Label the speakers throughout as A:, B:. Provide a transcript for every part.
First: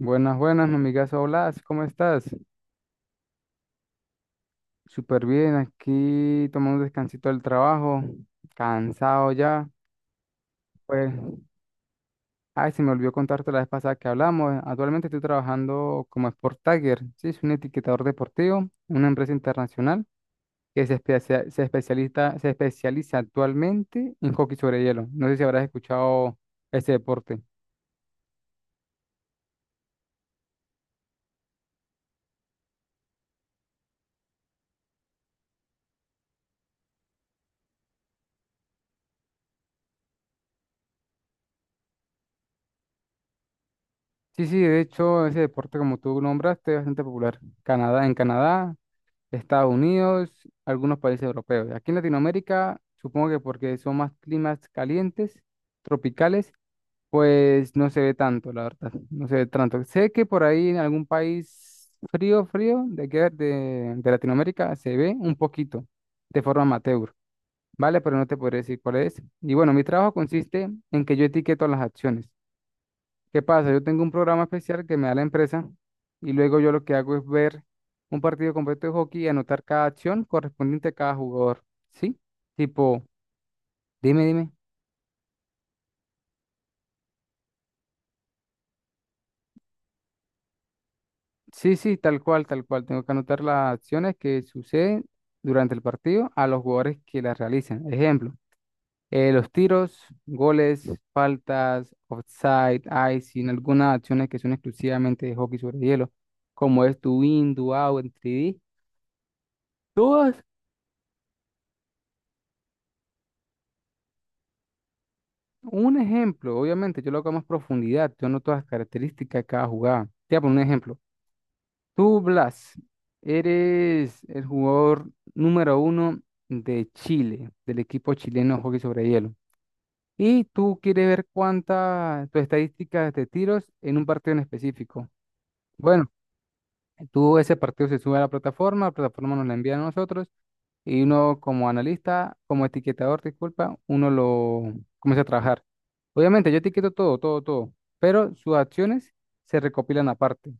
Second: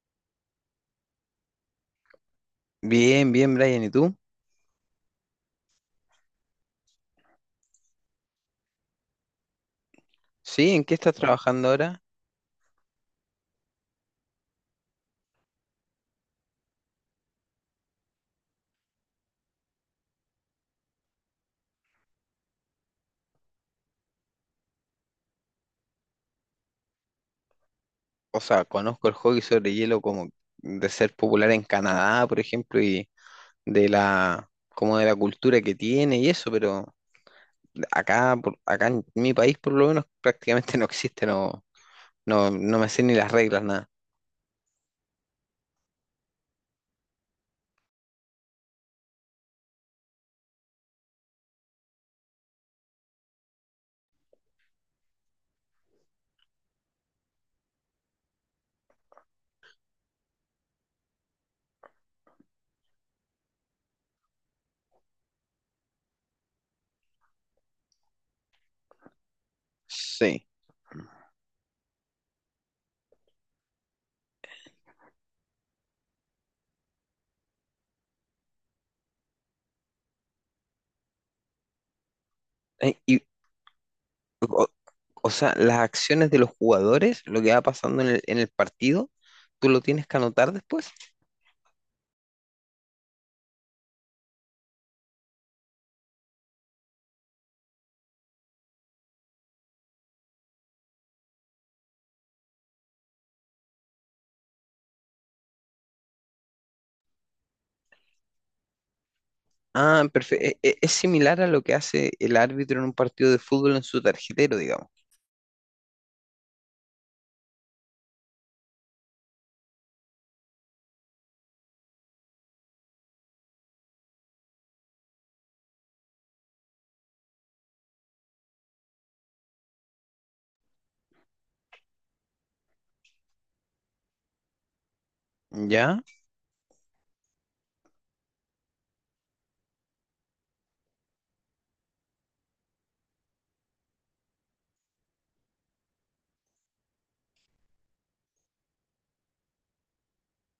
A: Buenas, buenas, mi amigazo. Hola, ¿cómo estás?
B: Bien, bien, Brian, ¿y tú?
A: Súper bien, aquí tomando un descansito del trabajo, cansado ya.
B: Sí, ¿en qué
A: Pues,
B: estás trabajando ahora?
A: ay, se me olvidó contarte la vez pasada que hablamos. Actualmente estoy trabajando como Sport Tagger, sí, soy un etiquetador deportivo, en una empresa internacional que se especializa, actualmente en hockey sobre hielo. No sé si habrás escuchado ese deporte.
B: O sea, conozco el hockey sobre hielo como de ser popular en Canadá, por ejemplo, y de la cultura que tiene y eso, pero acá en mi país por lo menos prácticamente no existe, no me sé ni las reglas nada.
A: Sí, sí, de hecho, ese deporte, como tú nombraste, es bastante popular. Canadá, en Canadá, Estados Unidos, algunos países europeos. Aquí en Latinoamérica, supongo que porque son más climas calientes, tropicales, pues no se ve tanto, la verdad, no se ve tanto. Sé que por ahí en algún país frío, frío, de, aquí de Latinoamérica, se ve un poquito, de forma amateur, ¿vale? Pero no te podré decir cuál es. Y bueno, mi trabajo
B: Sí.
A: consiste en que yo etiqueto las acciones. ¿Qué pasa? Yo tengo un programa especial que me da la empresa y luego yo lo que hago es ver un partido completo de hockey y anotar cada acción correspondiente a cada jugador. ¿Sí?
B: Eh,
A: Tipo,
B: Y
A: dime, dime.
B: o, o sea, las acciones de los jugadores, lo que va pasando en el partido, ¿tú lo tienes que anotar después?
A: Sí, sí, tal cual, tal cual. Tengo que anotar las acciones que suceden durante el partido a los jugadores que las realizan. Ejemplo, los tiros, goles, faltas, offside, icing, algunas acciones que son exclusivamente de hockey sobre hielo, como es do in, do out, en tres d.
B: Ah,
A: Todas.
B: perfecto. Es, similar a lo que hace el árbitro en un partido de fútbol en su tarjetero, digamos.
A: Un ejemplo, obviamente, yo lo hago a más profundidad, yo noto las características de cada jugada. Te voy a poner un ejemplo. Tú, Blas, eres el jugador número uno de Chile, del equipo chileno de hockey sobre hielo. Y tú quieres ver cuántas tus estadísticas de tiros en un partido en específico.
B: ¿Ya?
A: Bueno, tú ese partido se sube a la plataforma nos la envía a nosotros y uno como analista, como etiquetador, disculpa, uno lo comienza a trabajar. Obviamente, yo etiqueto todo, todo, todo, pero sus acciones se recopilan aparte.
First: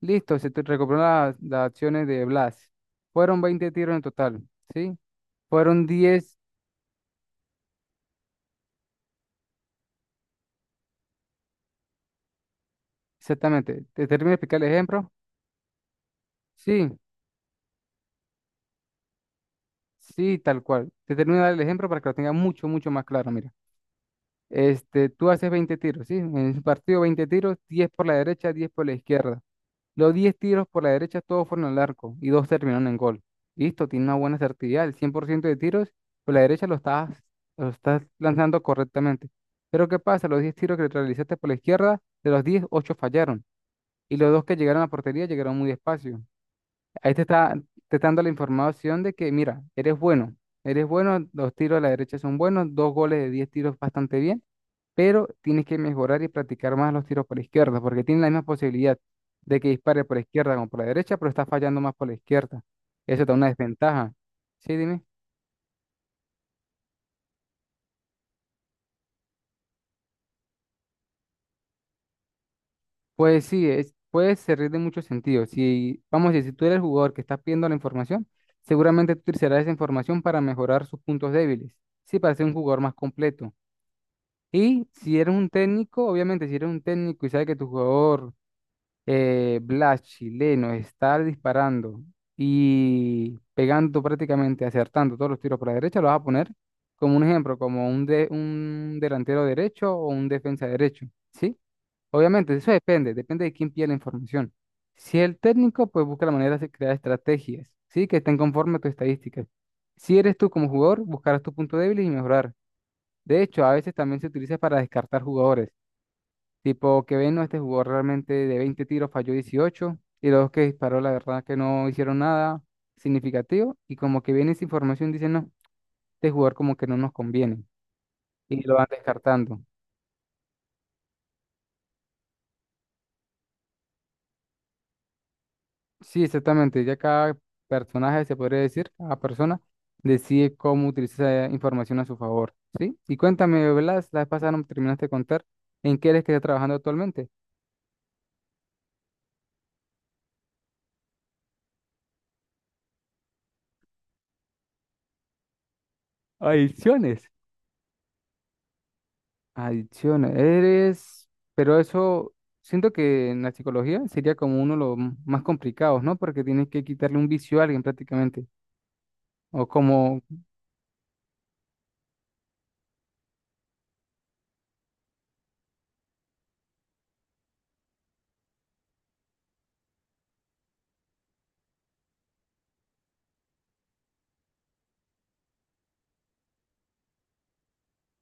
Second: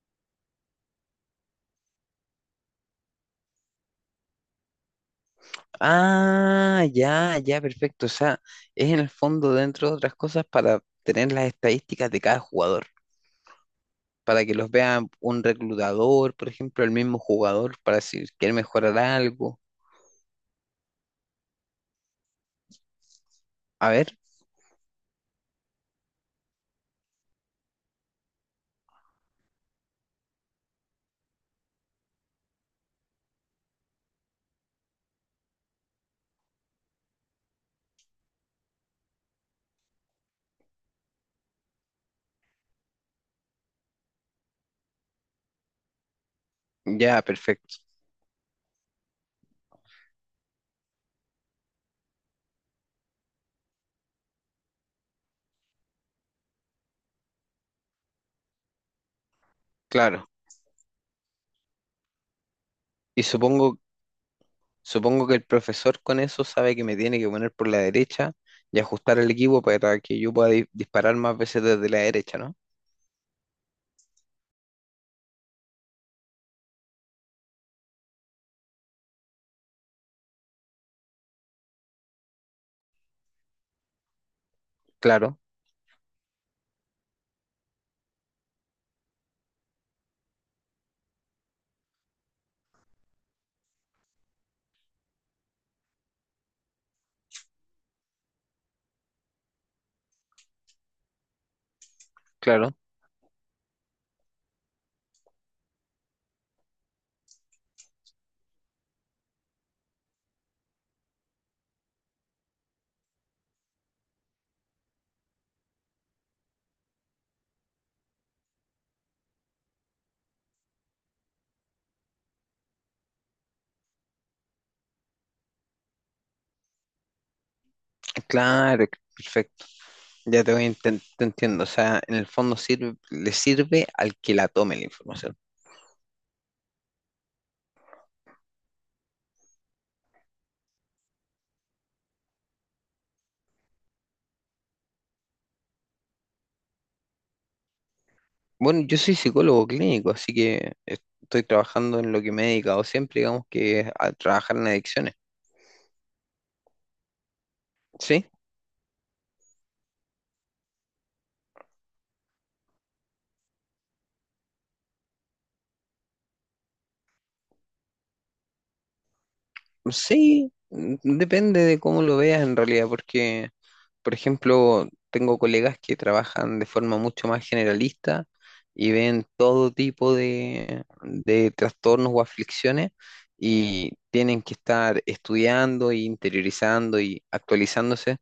A: Listo, se te recopilan las acciones de Blas. Fueron 20 tiros en total, ¿sí? Fueron 10
B: Ah, ya, ya, perfecto. O sea, es en el fondo, dentro de otras cosas, para tener las estadísticas de cada jugador,
A: exactamente. ¿Te termino de
B: para que
A: explicar el
B: los vea
A: ejemplo?
B: un reclutador, por ejemplo, el
A: Sí,
B: mismo jugador, para si quiere mejorar algo.
A: sí, tal cual. Te termino de dar el ejemplo para que lo tenga mucho, mucho más claro, mira.
B: A ver,
A: Este, tú haces 20 tiros, ¿sí? En un partido 20 tiros, 10 por la derecha, 10 por la izquierda. Los 10 tiros por la derecha todos fueron al arco y dos terminaron en gol. Listo, tiene una buena certidumbre. El 100% de tiros por la derecha lo estás lanzando correctamente. Pero ¿qué pasa? Los 10 tiros que realizaste por la izquierda, de los diez, 8 fallaron. Y los dos que llegaron a la portería llegaron muy despacio. Ahí
B: ya, perfecto.
A: te está dando la información de que, mira, eres bueno, los tiros a la derecha son buenos, dos goles de 10 tiros bastante bien, pero tienes que mejorar y practicar más los tiros por la izquierda, porque tiene la misma posibilidad de que dispare por la
B: Claro.
A: izquierda como por la derecha, pero está fallando más por la izquierda.
B: Y
A: Eso te da una
B: supongo
A: desventaja. Sí, dime.
B: Supongo que el profesor con eso sabe que me tiene que poner por la derecha y ajustar el equipo para que yo pueda disparar más veces desde la derecha, ¿no?
A: Pues sí, es, puede servir de muchos sentidos. Si, vamos a decir, si tú eres el jugador que estás pidiendo la información, seguramente tú utilizarás esa información para mejorar sus puntos débiles. Sí, para ser un jugador más completo. Y si eres
B: Claro,
A: un técnico, obviamente, si eres un técnico y sabes que tu jugador, Blas chileno, está disparando y pegando prácticamente, acertando todos los tiros por la derecha, lo vas a poner como un ejemplo, como un, de, un delantero derecho o un defensa derecho, ¿sí? Obviamente, eso
B: claro,
A: depende, depende de quién pide la información. Si el técnico, pues busca la manera de crear estrategias, ¿sí? Que estén conforme a tus estadísticas. Si eres tú como jugador, buscarás tus puntos débiles y mejorar. De hecho, a veces también se utiliza para descartar jugadores. Tipo que ven, no, este jugador realmente de 20 tiros falló 18 y los que disparó, la verdad que no hicieron nada significativo y como que viene esa información, dicen, no, este jugador como que no nos conviene y lo
B: claro,
A: van descartando.
B: perfecto. Ya te voy, te entiendo. O sea, en el fondo sirve, le sirve al que la tome la información.
A: Sí, exactamente, ya cada personaje, se podría decir, cada persona decide cómo utilizar esa información a su favor, ¿sí? Y cuéntame, Blas, la vez pasada no me terminaste de contar en qué eres que estás trabajando actualmente.
B: Bueno, yo soy psicólogo clínico, así que estoy trabajando en lo que me he dedicado siempre, digamos que es a trabajar en adicciones.
A: Adiciones.
B: ¿Sí?
A: Adicciones. Eres, pero eso, siento que en la psicología sería como uno de los más complicados, ¿no? Porque tienes que quitarle un vicio a alguien prácticamente. O como,
B: Sí, mm, depende de cómo lo veas en realidad, porque, por ejemplo, tengo colegas que trabajan de forma mucho más generalista y ven todo tipo de trastornos o aflicciones y tienen que estar estudiando e interiorizando y actualizándose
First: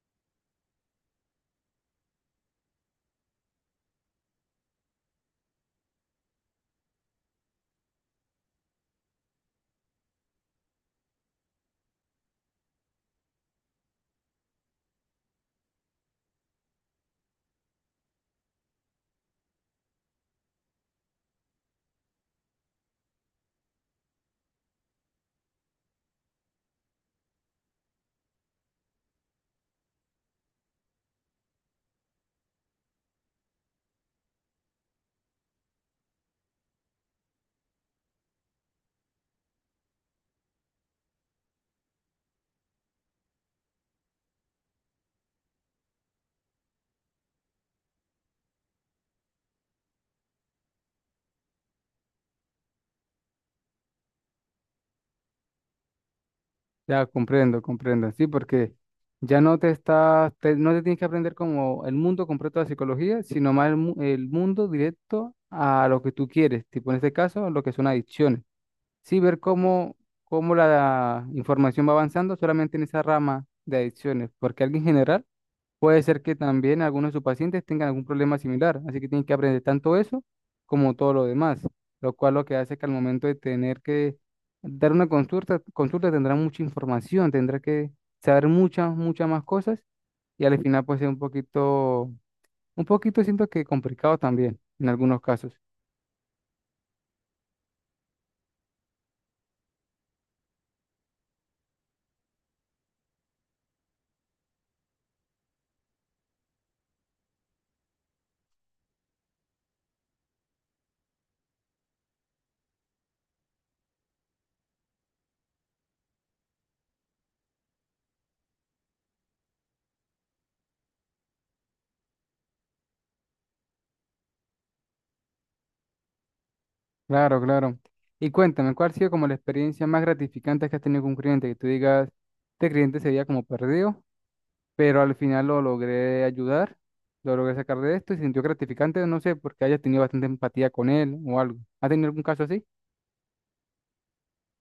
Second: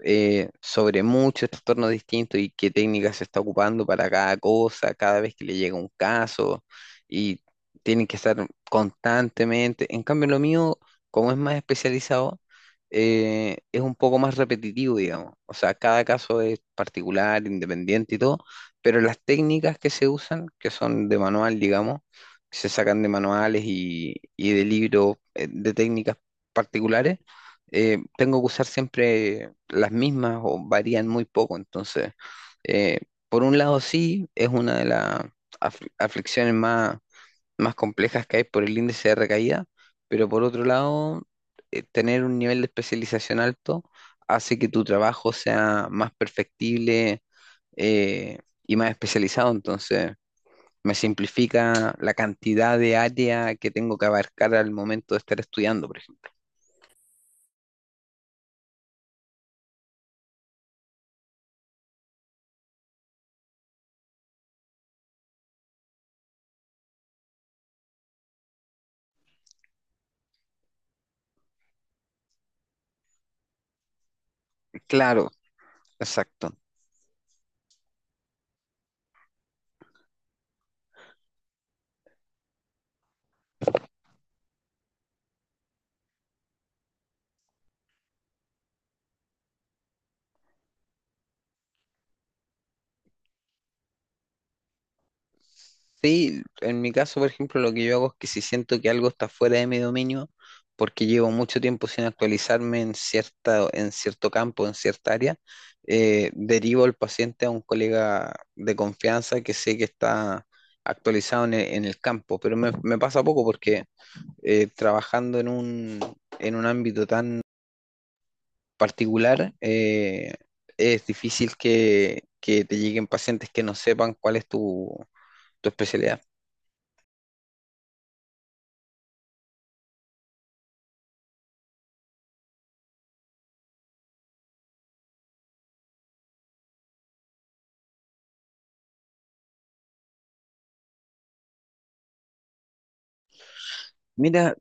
B: sobre muchos trastornos distintos y qué técnica se está ocupando para cada cosa, cada vez que le llega un caso y tienen que estar constantemente. En cambio, lo mío, como es más especializado, es un poco más repetitivo, digamos. O sea, cada caso es particular, independiente y todo, pero las técnicas que se usan, que son de manual, digamos, que se sacan de manuales y de libros de técnicas particulares, tengo que usar siempre las mismas o varían muy poco. Entonces, eh, por un lado sí, es una de las aflicciones más, más complejas que hay por el índice de recaída, pero por otro lado, tener un nivel de especialización alto hace que tu trabajo sea más perfectible eh, y más especializado. Entonces, me simplifica la cantidad de área que tengo que abarcar al momento de estar estudiando, por ejemplo.
A: ya comprendo, comprendo, sí, porque ya no te estás, no te tienes que aprender como el mundo completo de la psicología, sino más el, el mundo directo a lo que tú quieres, tipo en este caso, lo que son adicciones. Sí, ver cómo, cómo la información va avanzando solamente en esa rama de adicciones, porque alguien general
B: Claro,
A: puede ser que
B: exacto.
A: también algunos de sus pacientes tengan algún problema similar, así que tienen que aprender tanto eso como todo lo demás, lo cual lo que hace es que al momento de tener que dar una consulta, consulta tendrá mucha información, tendrá que saber muchas, muchas más cosas y al final puede ser un poquito siento que complicado también en algunos casos.
B: Sí, en mi caso, por ejemplo, lo que yo hago es que si siento que algo está fuera de mi dominio, porque llevo mucho tiempo sin actualizarme en cierta, en cierto campo, en cierta área, derivo al paciente a un colega de confianza que sé que está actualizado en el campo. Pero me pasa poco porque trabajando en un ámbito tan particular, es difícil que te lleguen pacientes que no sepan cuál es tu tu especialidad.
A: Claro, claro. Y cuéntame, ¿cuál ha sido como la experiencia más gratificante que has tenido con un cliente? Que tú digas, este cliente se veía como perdido pero al final lo logré ayudar, lo logré sacar de esto y se sintió gratificante, no sé, porque haya tenido bastante empatía con él o algo. ¿Ha tenido algún caso así?
B: Mira,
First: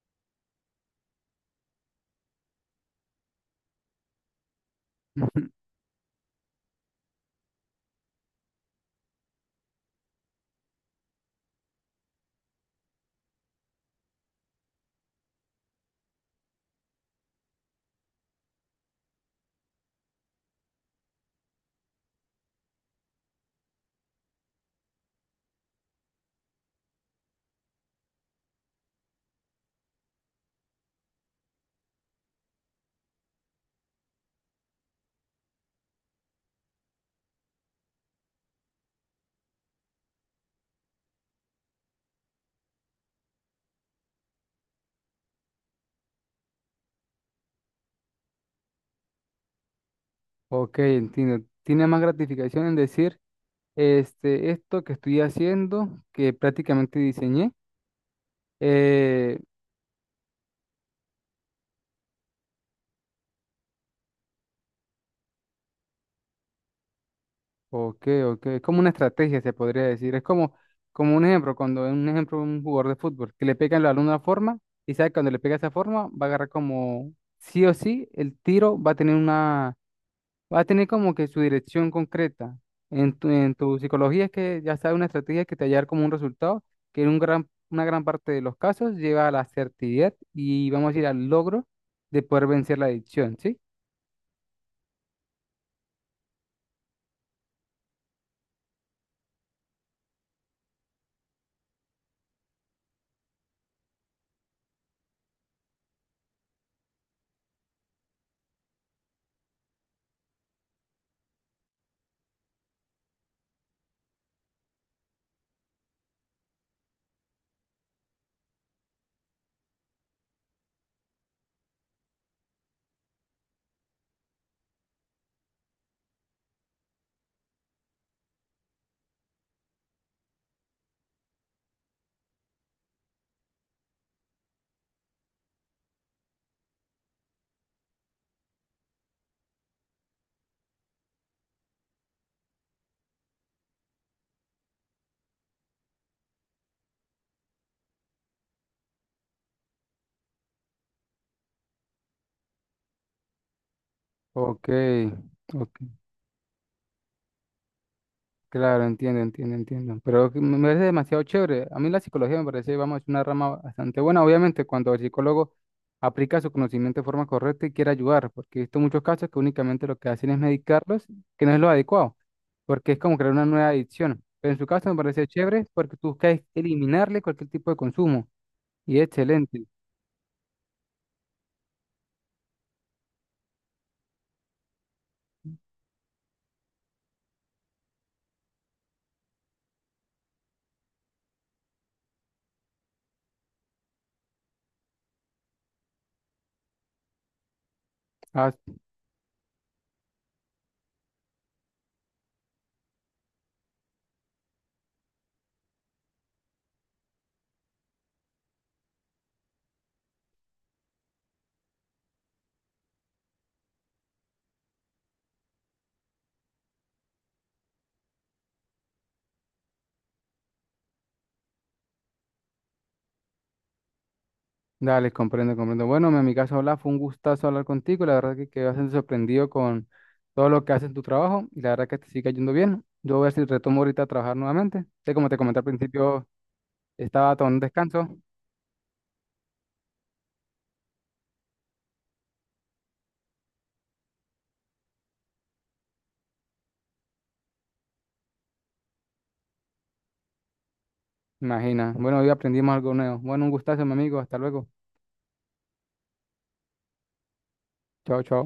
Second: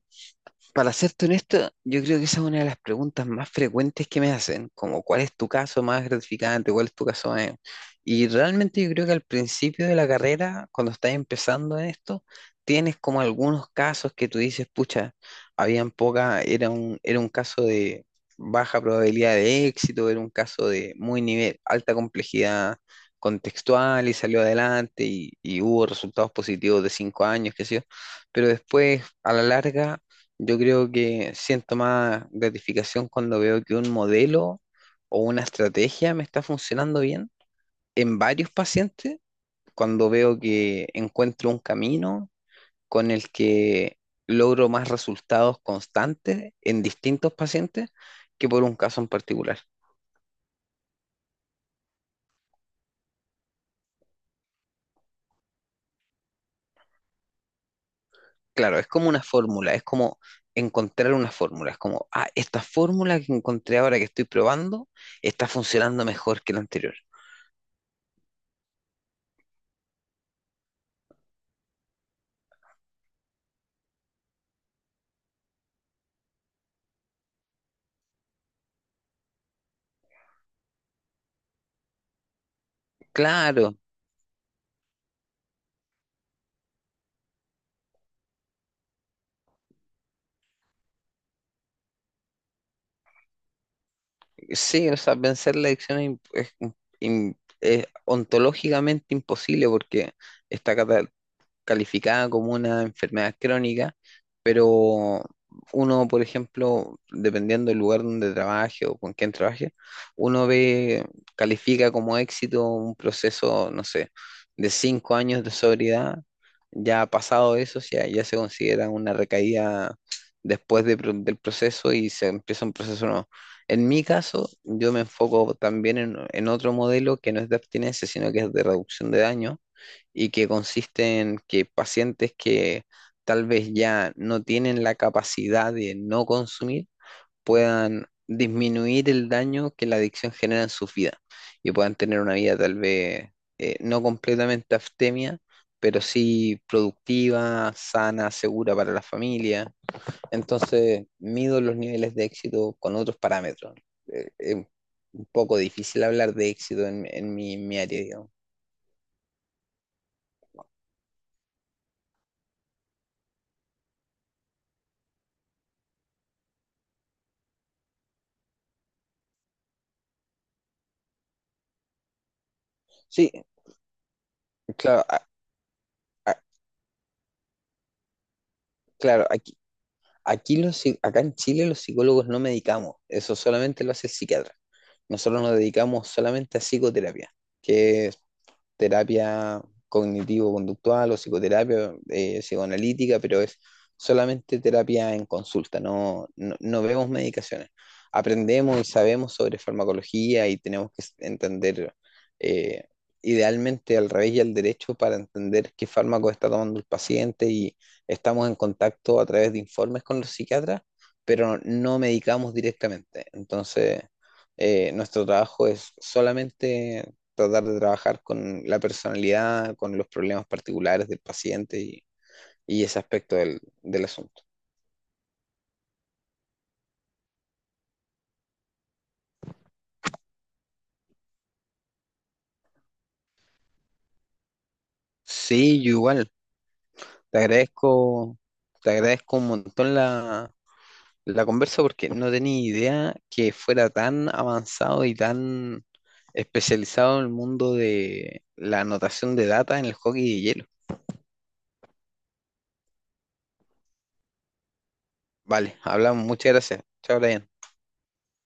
B: para serte honesto, yo creo que esa es una de las preguntas más frecuentes que me hacen, como cuál es tu caso más gratificante, cuál es tu caso más... Y realmente yo creo que al principio de la carrera, cuando estás empezando en esto, tienes como algunos casos que tú dices, pucha, habían poca, era un caso de baja probabilidad de éxito, era un caso de muy nivel, alta complejidad contextual y salió adelante y hubo resultados positivos de 5 años, qué sé yo, pero después a la larga yo creo que siento más gratificación cuando veo que un modelo o una estrategia me está funcionando bien en varios pacientes, cuando veo que encuentro un camino con el que logro más resultados constantes en distintos pacientes que por un caso en particular.
A: Ok, entiendo. Tiene más gratificación en decir, este, esto que estoy haciendo, que prácticamente diseñé.
B: Claro, es como una
A: eh,
B: fórmula, es como encontrar una fórmula, es como, ah, esta fórmula que encontré ahora que estoy probando está funcionando mejor que la anterior.
A: ok, ok. Es como una estrategia, se podría decir. Es como, como un ejemplo, cuando un ejemplo un jugador de fútbol, que le pega el balón de una forma, y sabe que cuando le pega esa forma, va a agarrar como sí o sí, el tiro va a tener una. Va a tener como que su dirección concreta. En tu
B: Claro,
A: psicología es que ya sabes una estrategia que te va a llevar como un resultado, que en un gran, una gran parte de los casos lleva a la certidumbre y vamos a ir al logro de poder vencer la adicción, ¿sí?
B: sí, o sea, vencer la adicción es, es ontológicamente imposible porque está calificada como una enfermedad crónica, pero uno, por ejemplo, dependiendo del lugar donde trabaje o con quién trabaje, uno ve, califica como éxito un proceso, no sé, de 5 años de sobriedad. Ya pasado eso, ya, ya se considera una recaída después del proceso y se empieza un proceso nuevo. En mi caso, yo me enfoco también en otro modelo que no es de abstinencia, sino que es de reducción de daño, y que consiste en que pacientes que tal vez ya no tienen la capacidad de no consumir puedan disminuir el daño que la adicción genera en su vida y puedan tener una vida tal vez no completamente abstemia, pero sí productiva, sana, segura para la familia. Entonces, mido los niveles de éxito con otros parámetros. Eh, eh,
A: Ok,
B: un poco
A: ok.
B: difícil hablar de éxito en mi, mi área, digamos.
A: Claro, entiendo, entiendo, entiendo. Pero que me parece demasiado chévere. A mí la psicología me parece, vamos, una rama bastante buena. Obviamente, cuando el psicólogo aplica su conocimiento de forma correcta y quiere ayudar, porque he visto muchos casos que únicamente lo que hacen es medicarlos, que no es lo adecuado, porque es como
B: Sí,
A: crear una nueva adicción. Pero en su caso me
B: claro,
A: parece chévere porque tú buscas eliminarle cualquier tipo de consumo y es
B: claro, aquí,
A: excelente.
B: aquí los, acá en Chile los psicólogos no medicamos, eso solamente lo hace el psiquiatra. Nosotros nos dedicamos solamente a psicoterapia, que terapia cognitivo-conductual o psicoterapia psicoanalítica, pero es solamente terapia en consulta, no vemos medicaciones.
A: Ah,
B: Aprendemos y sabemos sobre farmacología y tenemos que entender eh, idealmente al revés y al derecho para entender qué fármaco está tomando el paciente y estamos en contacto a través de informes con los psiquiatras, pero no medicamos directamente. Entonces, nuestro trabajo es solamente tratar de trabajar con la personalidad, con los problemas particulares del paciente y ese aspecto del, del asunto.
A: Dale, comprendo, comprendo. Bueno, mi amigazo, hola, fue un gustazo hablar contigo. La verdad que quedé bastante sorprendido con todo lo que haces en tu trabajo y la verdad que te sigue yendo bien. Yo voy a ver si retomo ahorita a trabajar nuevamente. Sé como te comenté al
B: Sí, yo
A: principio,
B: igual,
A: estaba
B: te
A: tomando un descanso.
B: agradezco, te agradezco un montón la, la conversa porque no tenía idea que fuera tan avanzado y tan especializado en el mundo de la anotación de data en el hockey de hielo.
A: Imagina. Bueno, hoy aprendimos algo nuevo. Bueno, un gustazo, mi amigo. Hasta luego.
B: Vale, hablamos, muchas gracias. Chao, Brian.
A: Chao, chao.